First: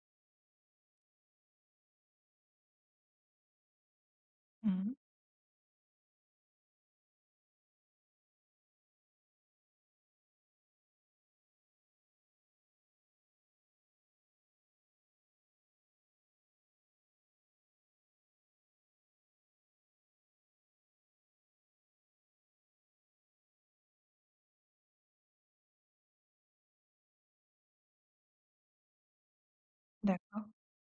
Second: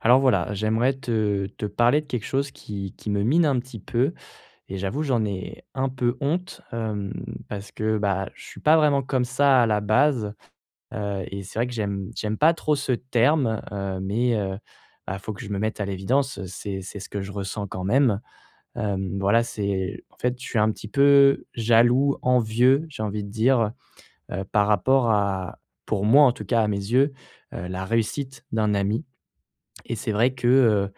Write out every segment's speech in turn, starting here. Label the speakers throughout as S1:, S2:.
S1: Alors, voilà, j'aimerais te te parler de quelque chose qui qui me mine un petit peu
S2: Mmh
S1: et
S2: mh.
S1: j'avoue, j'en ai un peu honte, hem, parce que, bah, je suis pas vraiment comme ça à la base, heu et c'est vrai que j'aime j'aime pas trop ce terme, heu mais heu, ah, faut que je me mette à l'évidence, c'est c'est ce que je ressens quand même, hem, voilà, c'est en fait, je suis un petit peu jaloux, envieux, j'ai envie de dire, heu, par rapport à pour moi, en tout cas, à mes yeux, heu, la réussite d'un ami et c'est vrai que,
S2: D'accord.
S1: heu,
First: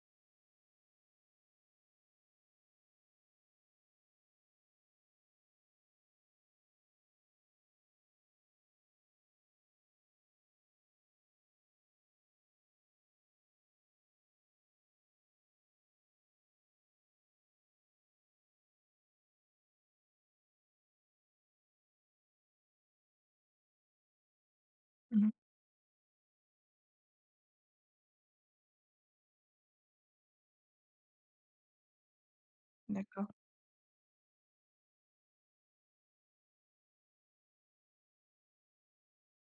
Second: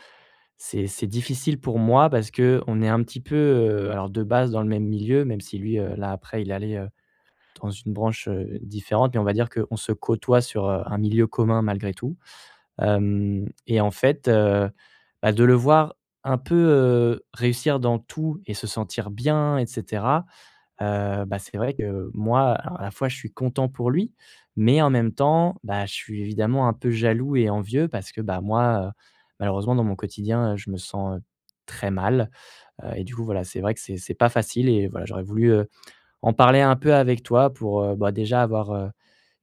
S1: c'est c'est difficile pour moi parce qu'on est un petit peu, heu, alors de base dans le même milieu, même si lui, heu, là, après, il est allé, heu, dans une branche, heu, différente mais on va dire qu'on se côtoie sur, heu, un milieu commun malgré tout, hem et en fait, heu, bah, de le voir un peu, heu, réussir dans tout et se sentir bien et cetera, heu, bah, c'est vrai que, moi, à à la fois, je suis content pour lui mais en même
S2: Mmh mh.
S1: temps, bah, je suis évidemment un peu jaloux et envieux parce que, bah, moi, heu, malheureusement, dans mon quotidien, heu, je me sens très mal, heu et du coup,
S2: D'accord.
S1: voilà, c'est vrai que c'est c'est pas facile et voilà, j'aurais voulu, heu, en parler un peu avec toi pour, heu, bah, déjà, avoir, heu,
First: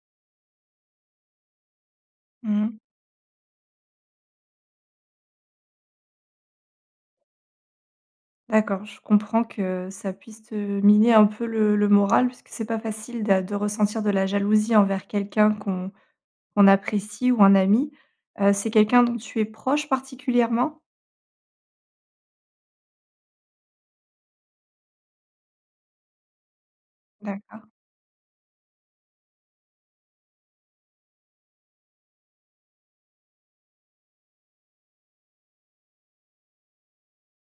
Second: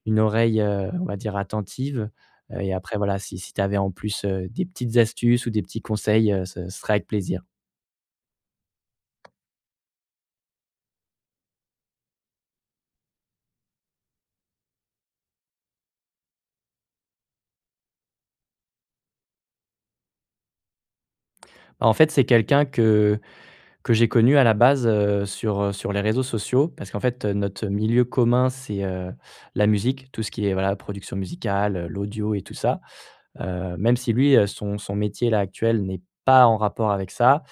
S1: une oreille, heu, on va dire attentive, heu
S2: Mmh
S1: et
S2: mh.
S1: après, voilà, si si tu avais en plus, heu, des petites astuces ou des petits conseils, heu, ce serait avec plaisir.
S2: D'accord, je comprends que ça puisse te miner un peu le le moral puisque c'est pas facile d'a de ressentir de la jalousie envers quelqu'un qu'on qu'on apprécie ou un ami, heu, c'est quelqu'un dont tu es proche particulièrement?
S1: En fait, c'est quelqu'un que que j'ai connu à la base, heu, sur, heu, sur les réseaux sociaux parce qu'en fait notre
S2: D'accord.
S1: milieu commun c'est, heu, la musique, tout ce qui est, voilà, production musicale, l'audio et tout ça, heu, même si lui, heu, son son métier-là, actuel, n'est pas en rapport avec ça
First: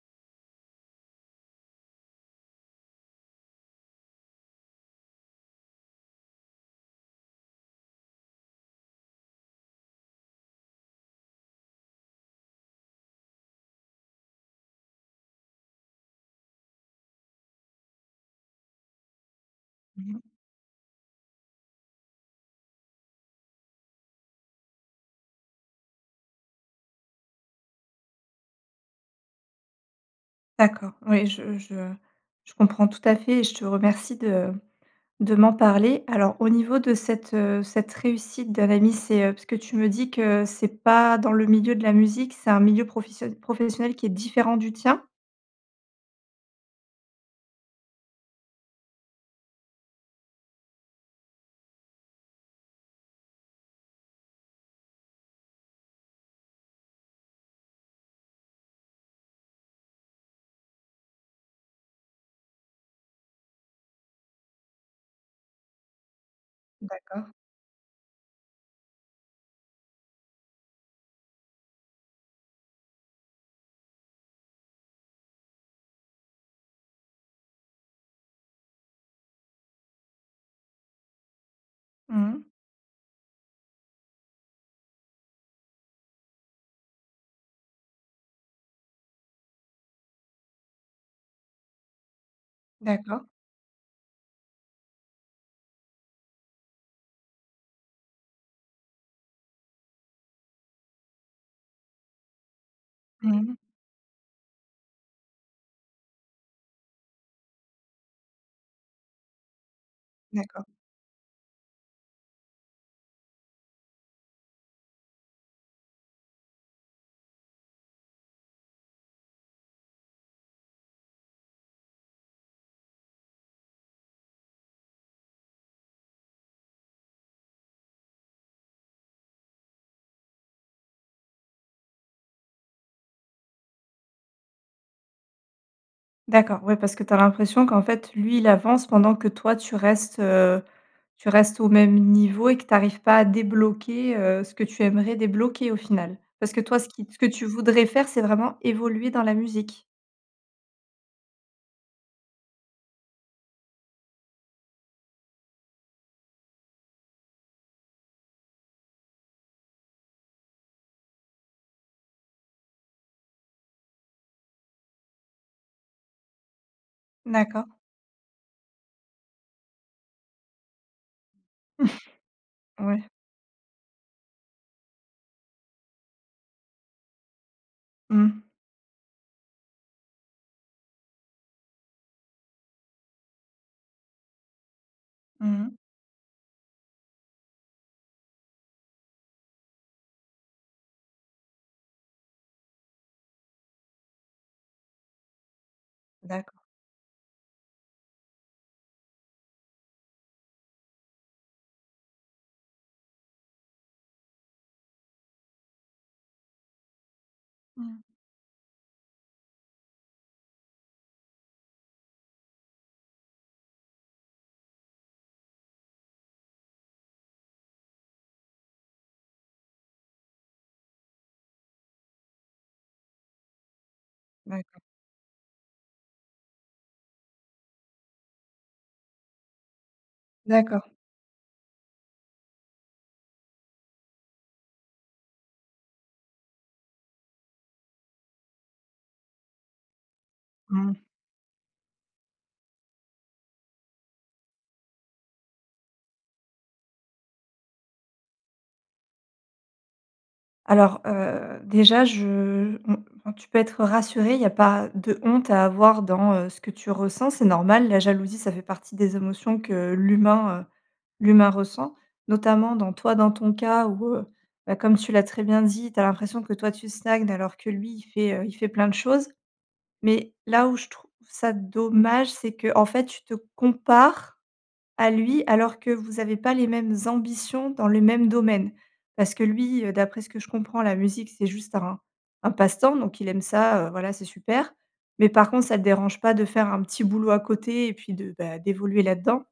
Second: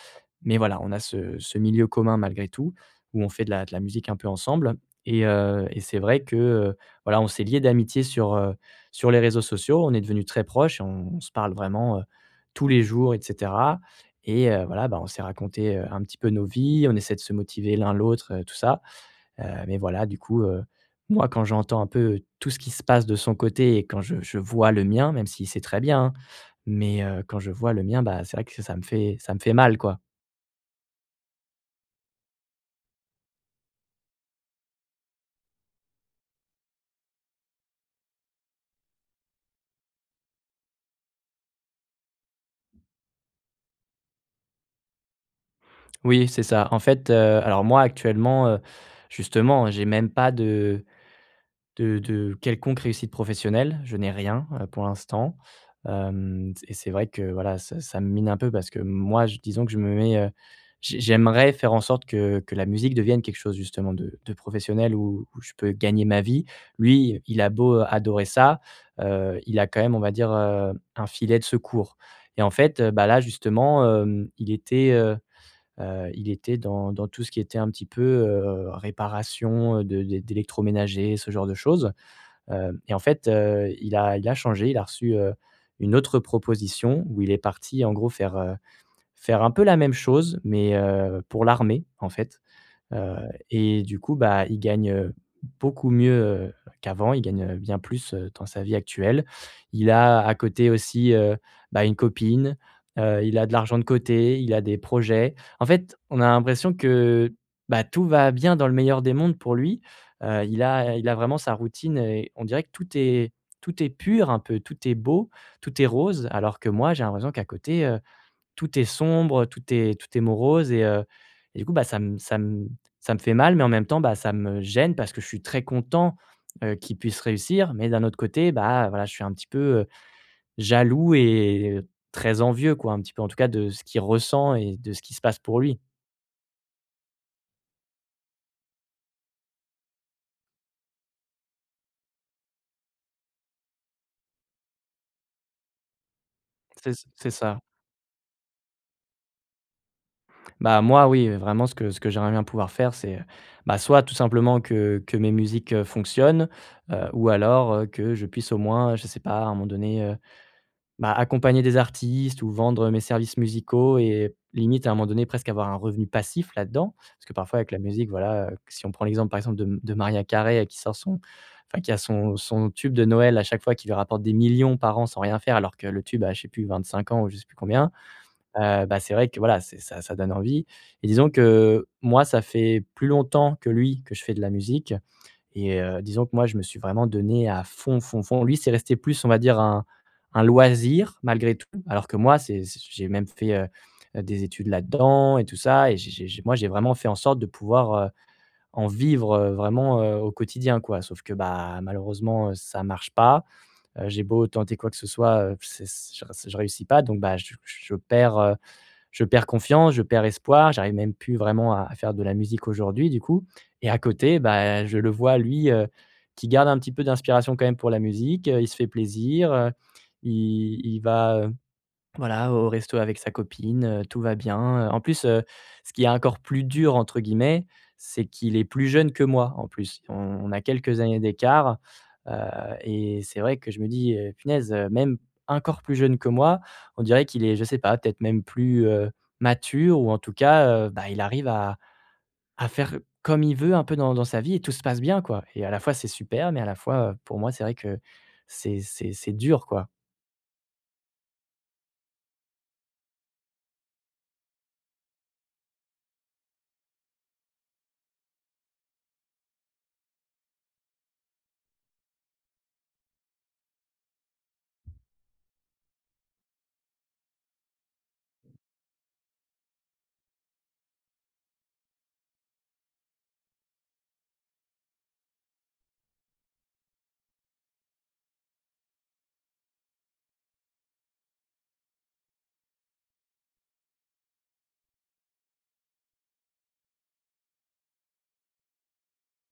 S1: mais voilà, on a ce ce milieu commun malgré tout où on fait de la de la musique un peu ensemble et heu et c'est vrai que, heu, voilà, on s'est lié d'amitié sur, heu, sur les réseaux sociaux. On est devenu très proches et on se parle vraiment, heu, tous les jours et cetera et heu, voilà, bah, on s'est raconté, heu, un petit peu nos vies. On essaie de se motiver l'un, l'autre, tout ça, heu, mais voilà,
S2: Mmh
S1: du
S2: mh.
S1: coup, heu, moi, quand j'entends un peu tout ce qui se passe de son côté et quand je je vois le mien même si c'est très bien, hein, mais heu, quand je vois le mien, bah, c'est vrai que ça me fait ça me fait mal, quoi.
S2: D'accord, oui, je je je comprends tout à fait et je te remercie de de m'en parler, alors au niveau de cette, heu, cette réussite d'un ami, c'est, heu, parce tu me dis que c'est pas dans le milieu de la musique, c'est un milieu professio professionnel qui est différent du tien?
S1: Oui, c'est ça, en fait, heu, alors moi, actuellement, heu, justement, j'ai même pas de de de quelconque réussite professionnelle, je n'ai rien, heu, pour l'instant, hem, s et c'est vrai que, voilà, ça ça me mine un peu parce que moi j disons que je me mets, heu, j j'aimerais faire en sorte que que la musique devienne quelque chose, justement, de de professionnel, où où je peux gagner ma vie. Lui,
S2: D'accord.
S1: il a beau adorer ça, heu, il a quand même, on va dire, heu, un filet de secours. Et en fait, heu, bah, là, justement, hem, il était, heu, heu, il était dans dans tout ce qui était un petit peu, heu, réparation, heu, de d'é d'électroménager, ce genre de choses.
S2: Mmh.
S1: Hem et en fait, heu, il a il a changé, il a reçu, heu, une autre proposition où il est parti, en gros, faire, heu, faire un peu la même chose mais, heu, pour l'armée, en fait, heu
S2: D'accord.
S1: et du coup, bah, il gagne, heu, beaucoup mieux, heu, qu'avant, il gagne, heu, bien plus, heu, dans sa vie actuelle. Il a à côté aussi, heu, bah, une copine, heu, il a de
S2: Mmh.
S1: l'argent de côté, il a des projets. En fait, on a l'impression que, bah, tout va bien dans le meilleur des mondes pour lui. Heu, il
S2: D'accord.
S1: a il a vraiment sa routine et on dirait que tout est tout est pur un peu, tout est beau, tout est rose alors que moi, j'ai l'impression qu'à côté, heu, tout est sombre, tout est tout est morose et heu, du coup, bah, ça me ça me ça me fait mal. Mais en même temps, bah, ça me gêne, parce que je suis très content, heu, qu'il puisse réussir. Mais d'un autre côté, bah, voilà, je suis un petit peu, heu, jaloux et très envieux, quoi, un petit peu, en tout cas, de ce qu'il ressent et de ce qui se passe pour lui.
S2: D'accord, ouais, parce que tu as l'impression qu'en fait lui, il avance pendant que toi tu restes, heu, tu restes au même niveau et que tu arrives pas à débloquer, heu, ce que tu aimerais débloquer au final? Parce que toi, ce
S1: C'est ç
S2: qui t ce que
S1: c'est
S2: tu
S1: ça.
S2: voudrais faire, c'est vraiment évoluer dans la musique?
S1: Bah, moi, oui, vraiment ce que ce que j'aimerais bien pouvoir faire, c'est, bah, soit tout simplement que que mes musiques, heu, fonctionnent, heu, ou alors, heu, que je puisse au moins, je sais pas, à un moment donné, heu, bah, accompagner des artistes ou vendre mes services musicaux et limite à un moment donné presque avoir un revenu passif là-dedans parce que parfois
S2: D'accord.
S1: avec la musique, voilà, que si on prend l'exemple par exemple de m de Mariah Carey qui sort son enfin, qui a son son tube de
S2: Ouais.
S1: Noël à chaque fois qui lui rapporte des millions par an sans rien faire alors que le tube a, je sais plus 25 ans ou je sais plus combien,
S2: Mmh.
S1: heu, bah, c'est vrai que, voilà, c'est ça ça donne envie et disons que, moi, ça fait plus longtemps que lui que je fais de la musique
S2: Mmh mh.
S1: et heu, disons que, moi, je me suis vraiment donné à fond, fond, fond. Lui, c'est resté plus on va dire, un un loisir malgré tout alors que moi c'est c'est j'ai même fait, heu heu, des études là-dedans et tout ça et j'ai j'ai j'ai moi,
S2: D'accord.
S1: j'ai vraiment fait en sorte de pouvoir, heu, en vivre, heu, vraiment, heu, au quotidien, quoi, sauf que, bah, malheureusement, heu, ça marche pas, heu, j'ai beau tenter quoi que ce soit, heu, c c je re je réussis pas donc, bah, je
S2: Mmh
S1: je
S2: mh.
S1: perds, heu, je perds confiance, je perds espoir. J'arrive même plus vraiment à à faire de la musique aujourd'hui, du coup et à côté, bah, je le vois, lui, heu, qui garde un petit peu d'inspiration quand même pour la musique, heu, il se fait plaisir, heu, il il va, heu, voilà, au resto avec sa copine, tout va bien,
S2: D'accord.
S1: heu, en plus, heu, ce qui est «encore plus dur» entre guillemets, c'est qu'il est plus jeune que moi, en plus, on on a
S2: D'accord.
S1: quelques années d'écart, heu et c'est vrai que je me dis: «Eh, punaise, même encore plus jeune que moi, on dirait qu'il est, je sais pas, peut-être même plus, heu, mature ou en tout cas, heu,
S2: Mmh.
S1: bah, il arrive à à faire comme il veut un peu dans dans sa vie et tout se passe bien», quoi et à la fois, c'est super mais à la fois, heu, pour moi, c'est vrai que c'est c'est c'est dur, quoi.
S2: Alors, heu, déjà, je, mmh, enfin, tu peux être rassuré, il y a pas de honte à avoir dans, heu, ce que tu ressens, c'est normal. La jalousie, ça fait partie des émotions que l'humain, heu, l'humain ressent, notamment, dans toi, dans ton cas où, heu, bah, comme tu l'as très bien dit, tu as l'impression que, toi, tu stagnes, alors que, lui, il fait, heu, il fait plein de choses mais là où je trouve ça dommage, c'est qu'en fait tu te compares à lui alors que vous avez pas les mêmes ambitions dans le même domaine parce que lui, heu, d'après ce que je comprends, la musique c'est juste un un passe-temps, donc il aime ça, heu, voilà, c'est super mais par contre, ça le dérange pas de faire un petit boulot à côté et puis de, beh, d'évoluer là-dedans.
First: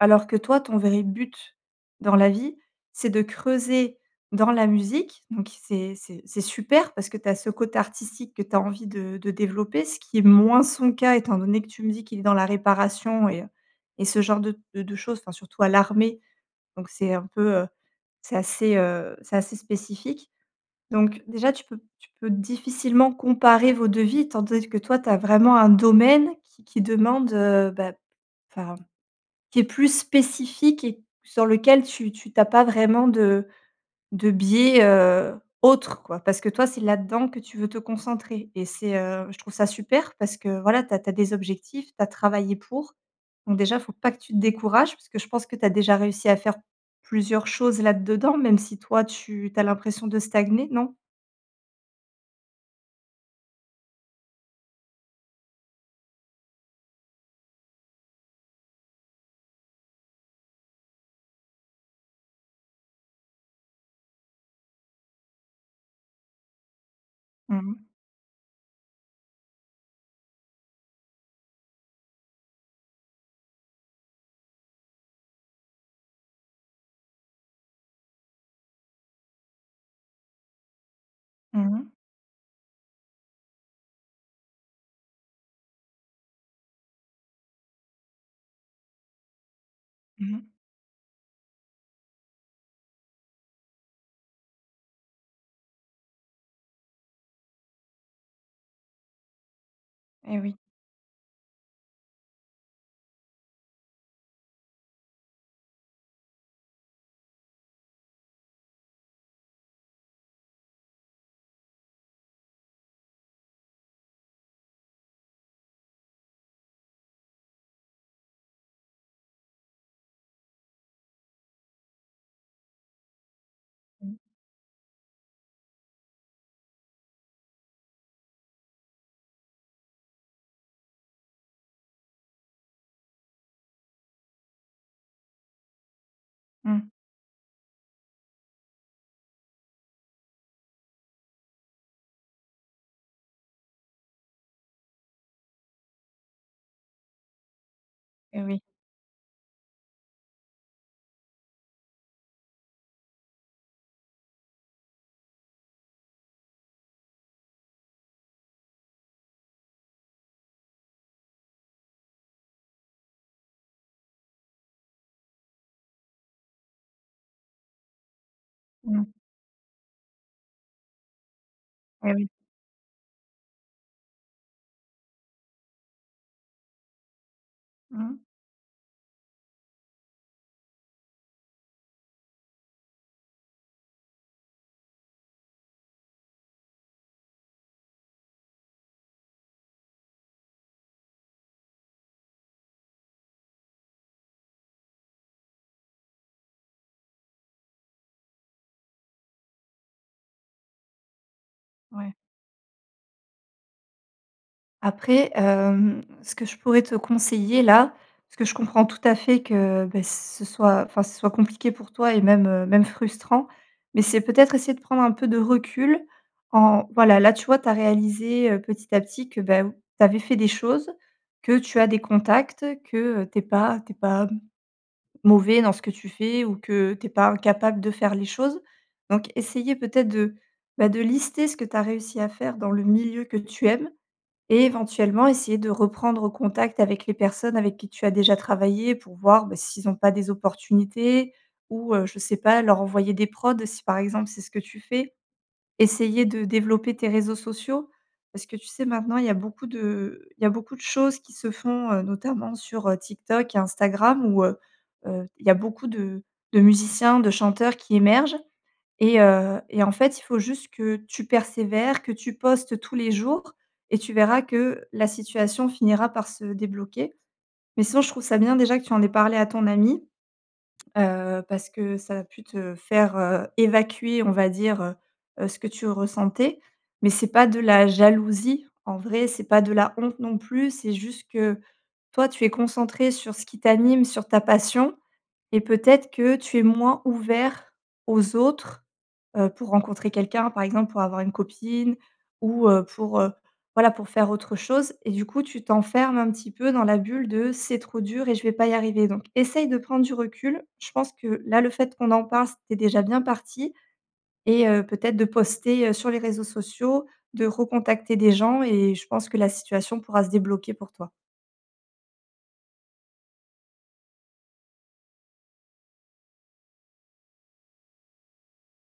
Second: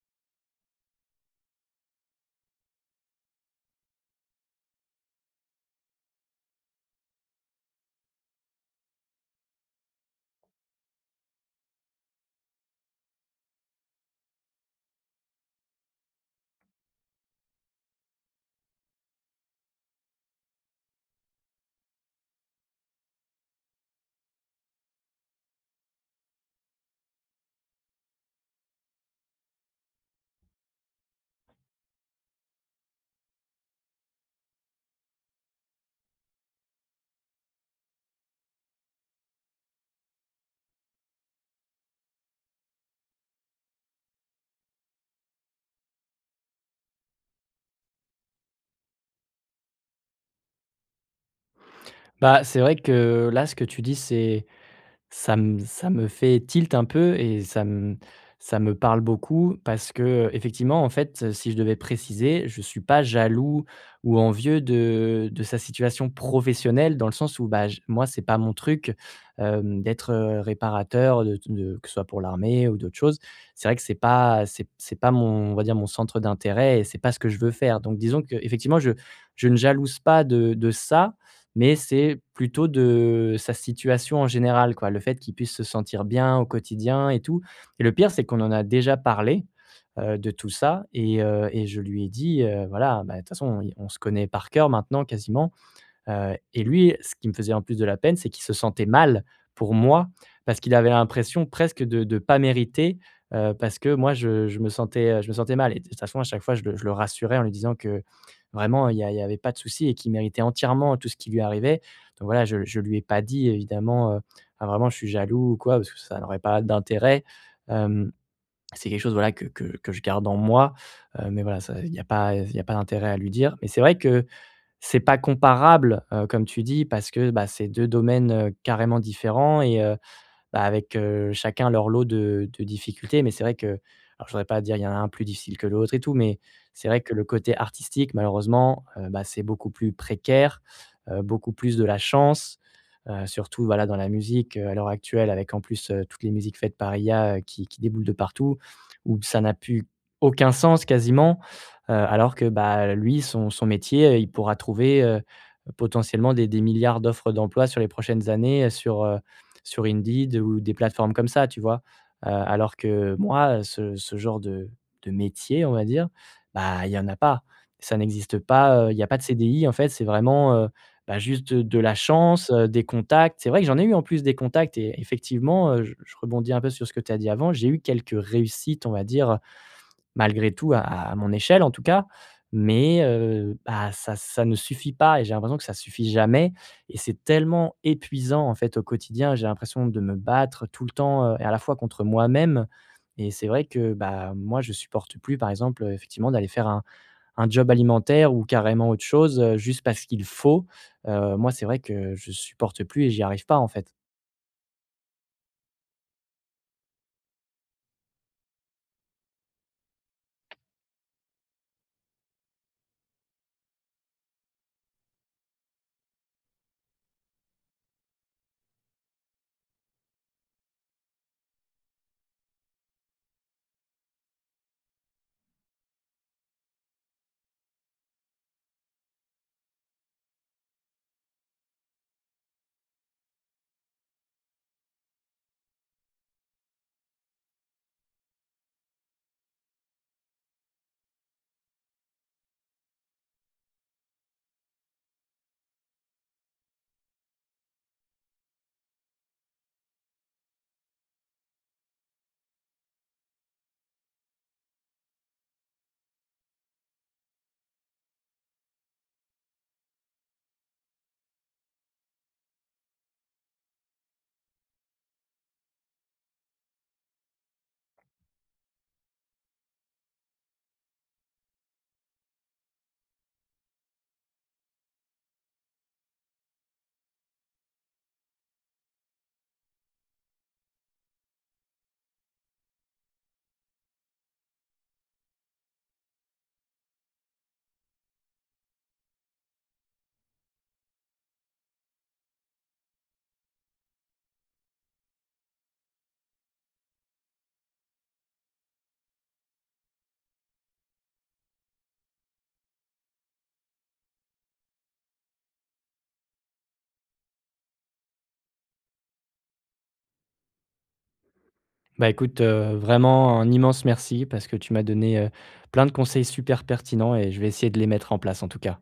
S2: Alors que toi, ton vrai but dans la vie, c'est de creuser dans la musique donc c'est c'est c'est super parce que tu as ce côté artistique que tu as envie de de développer, ce qui est moins son cas étant donné que tu me dis qu'il est dans la réparation et et ce genre de de de choses, enfin, surtout à l'armée donc c'est un peu, heu, c'est assez, heu, c'est assez spécifique donc, déjà, tu peux tu peux difficilement comparer vos 2 vies, tandis que toi, tu as vraiment un domaine qui qui demande, heu, beh, enfin, qui est plus spécifique et sur lequel tu tu tu as pas vraiment de de biais, heu, autres, quoi parce que toi c'est là dedans que tu veux te concentrer et c'est, heu, je trouve ça super parce que voilà tu as tu as des objectifs, tu as travaillé pour, donc déjà, faut pas que tu te décourages parce que je pense que tu as déjà réussi à faire plusieurs choses là-dedans même si toi, tu tu as l'impression de stagner, non?
S1: Bah c'est vrai que, là ce que tu dis c'est ça me ça me fait tilt un peu et ça m ça me parle beaucoup. Parce qu'effectivement, en fait, si je devais préciser, je suis pas jaloux ou envieux de de sa situation professionnelle dans le sens où
S2: Mmh
S1: bah, je
S2: mh.
S1: moi, c'est pas mon truc, hem, d'être, heu, réparateur, de t de que ce soit pour l'armée ou d'autres choses. C'est vrai que c'est pas, c'est p c'est pas mon on va dire mon centre d'intérêt et c'est pas ce que je veux faire, donc disons qu'effectivement, je je ne jalouse pas de de ça,
S2: Mmh
S1: mais
S2: mh.
S1: c'est plutôt de sa situation en général, quoi. Le fait qu'il puisse se sentir bien au quotidien et tout, et le pire, c'est qu'on en a déjà parlé, heu, de
S2: Mmh mh.
S1: tout ça et heu et je lui ai dit, heu, voilà bah, de toute façon, i on se connaît par cœur maintenant, quasiment, heu, et lui, ce qui me faisait en plus de la peine, c'est qu'il se sentait mal pour moi.
S2: Et oui.
S1: Parce qu'il avait l'impression presque de de pas mériter, heu, parce que moi, je je me sentais, heu je me sentais mal, et de toute façon, à chaque fois, je le je le rassurais en lui disant que: «Vraiment, il y a il y avait pas de souci et qu'il méritait entièrement tout ce qui lui arrivait» donc voilà, je je lui ai pas dit évidemment, heu enfin vraiment: «Je suis jaloux.» ou quoi parce que ça n'aurait pas d'intérêt, hem, c'est quelque chose voilà que que que je garde en moi, heu, mais voilà, ça, il y a pas, heu, s il y a pas d'intérêt à lui dire, mais c'est vrai
S2: Mmh.
S1: que c'est pas comparable, heu, comme tu dis, parce que bah c'est 2 domaines, heu, carrément différents et heu, bah, avec, heu, chacun leur lot de de difficultés, mais c'est vrai que alors je voudrais pas dire, il y a un plus difficile que l'autre et tout, mais
S2: Mmh.
S1: c'est vrai que le côté artistique malheureusement, heu, bah, c'est beaucoup plus précaire. Heu, beaucoup plus de la chance, heu, surtout voilà dans la musique, heu, à l'heure actuelle. Avec en plus, heu, toutes les musiques faites par IA qui qui déboulent de
S2: Et
S1: partout
S2: oui.
S1: où b ça n'a plus aucun sens quasiment, heu, alors que bah, lui son son métier, heu, il pourra trouver, heu, potentiellement des des milliards d'offres d'emploi sur les prochaines années, sur, heu sur Indeed ou des plateformes comme ça, tu vois? Heu, alors que moi, ce ce genre de de métier, on va dire, bah, il y en a pas, ça n'existe pas, heu, il y
S2: Mmh.
S1: a pas de CDI, en fait. C'est vraiment, heu, bah, juste de de la
S2: Et oui.
S1: chance, heu, des contacts, c'est vrai que j'en ai eu en plus des contacts et effectivement, heu, je je rebondis un peu sur ce que tu as dit avant. J'ai eu quelques
S2: Mmh.
S1: réussites, on va dire, malgré tout à à mon échelle en tout cas, mais heu, bah, ça ça ne suffit pas et j'ai l'impression que ça suffit jamais, et c'est tellement épuisant en fait au quotidien. J'ai l'impression de me battre tout le temps, heu, et à la fois contre moi même, et c'est vrai que, bah, moi je supporte plus par exemple, heu, effectivement d'aller faire un un job alimentaire ou carrément autre chose, heu, juste parce qu'il faut, heu, moi, c'est vrai que
S2: Ouais.
S1: je supporte plus et j'y arrive pas en fait.
S2: Après, hem, ce que je pourrais te conseiller, là, parce que je comprends tout à fait que, beh, Ce soit enfin, ce soit compliqué pour toi et même, heu, même frustrant mais c'est peut-être essayer de prendre un peu de recul en voilà, là, tu vois? Tu as réalisé, heu, petit à petit que, beh, tu avais fait des choses, que tu as des contacts que, heu, tu es pas tu es pas m mauvais dans ce que tu fais ou que tu es pas incapable de faire les choses, donc essayer peut-être de, bah, de lister ce que tu as réussi à faire dans le milieu que tu aimes et éventuellement essayer de reprendre contact avec les personnes avec qui tu as déjà travaillé pour voir, bah, s'ils ont pas des opportunités ou heu, je sais pas, leur envoyer des prods si, par exemple, c'est ce que tu fais. Essayer de développer tes réseaux sociaux parce que, tu sais, maintenant, il y a beaucoup de il y a beaucoup de choses qui se font, heu, notamment sur, heu, TikTok et Instagram où, heu heu, il y a beaucoup de de musiciens, de chanteurs qui émergent et heu, et en fait, il faut juste que tu persévères, que tu postes tous les jours et tu verras que la situation finira par se débloquer mais sinon, je trouve ça bien déjà que tu en aies parlé à ton ami. Heu, parce que ça a pu te faire, heu, évacuer, on va dire, heu heu, ce que tu ressentais mais c'est pas de la jalousie, en vrai, c'est pas de la honte, non plus, c'est juste que, toi, tu es concentré sur ce qui t'anime, sur ta passion et peut-être que tu es moins ouvert aux autres, heu, pour rencontrer quelqu'un, par exemple, pour avoir une copine ou heu, pour, heu, voilà, pour faire autre chose et du coup, tu t'enfermes un petit peu dans la bulle de «C'est trop dur et je vais pas y arriver», donc essaye de prendre du recul. Je pense que, là, le fait qu'on en parle, c'est déjà bien parti et heu, peut-être, de poster, heu, sur les réseaux sociaux, de recontacter des gens et je pense que la situation pourra se débloquer pour toi.
S1: Bah, écoute, heu, vraiment, un immense merci, parce que tu m'as donné, heu, plein de conseils super pertinents, et je vais essayer de les mettre en place, en tout cas.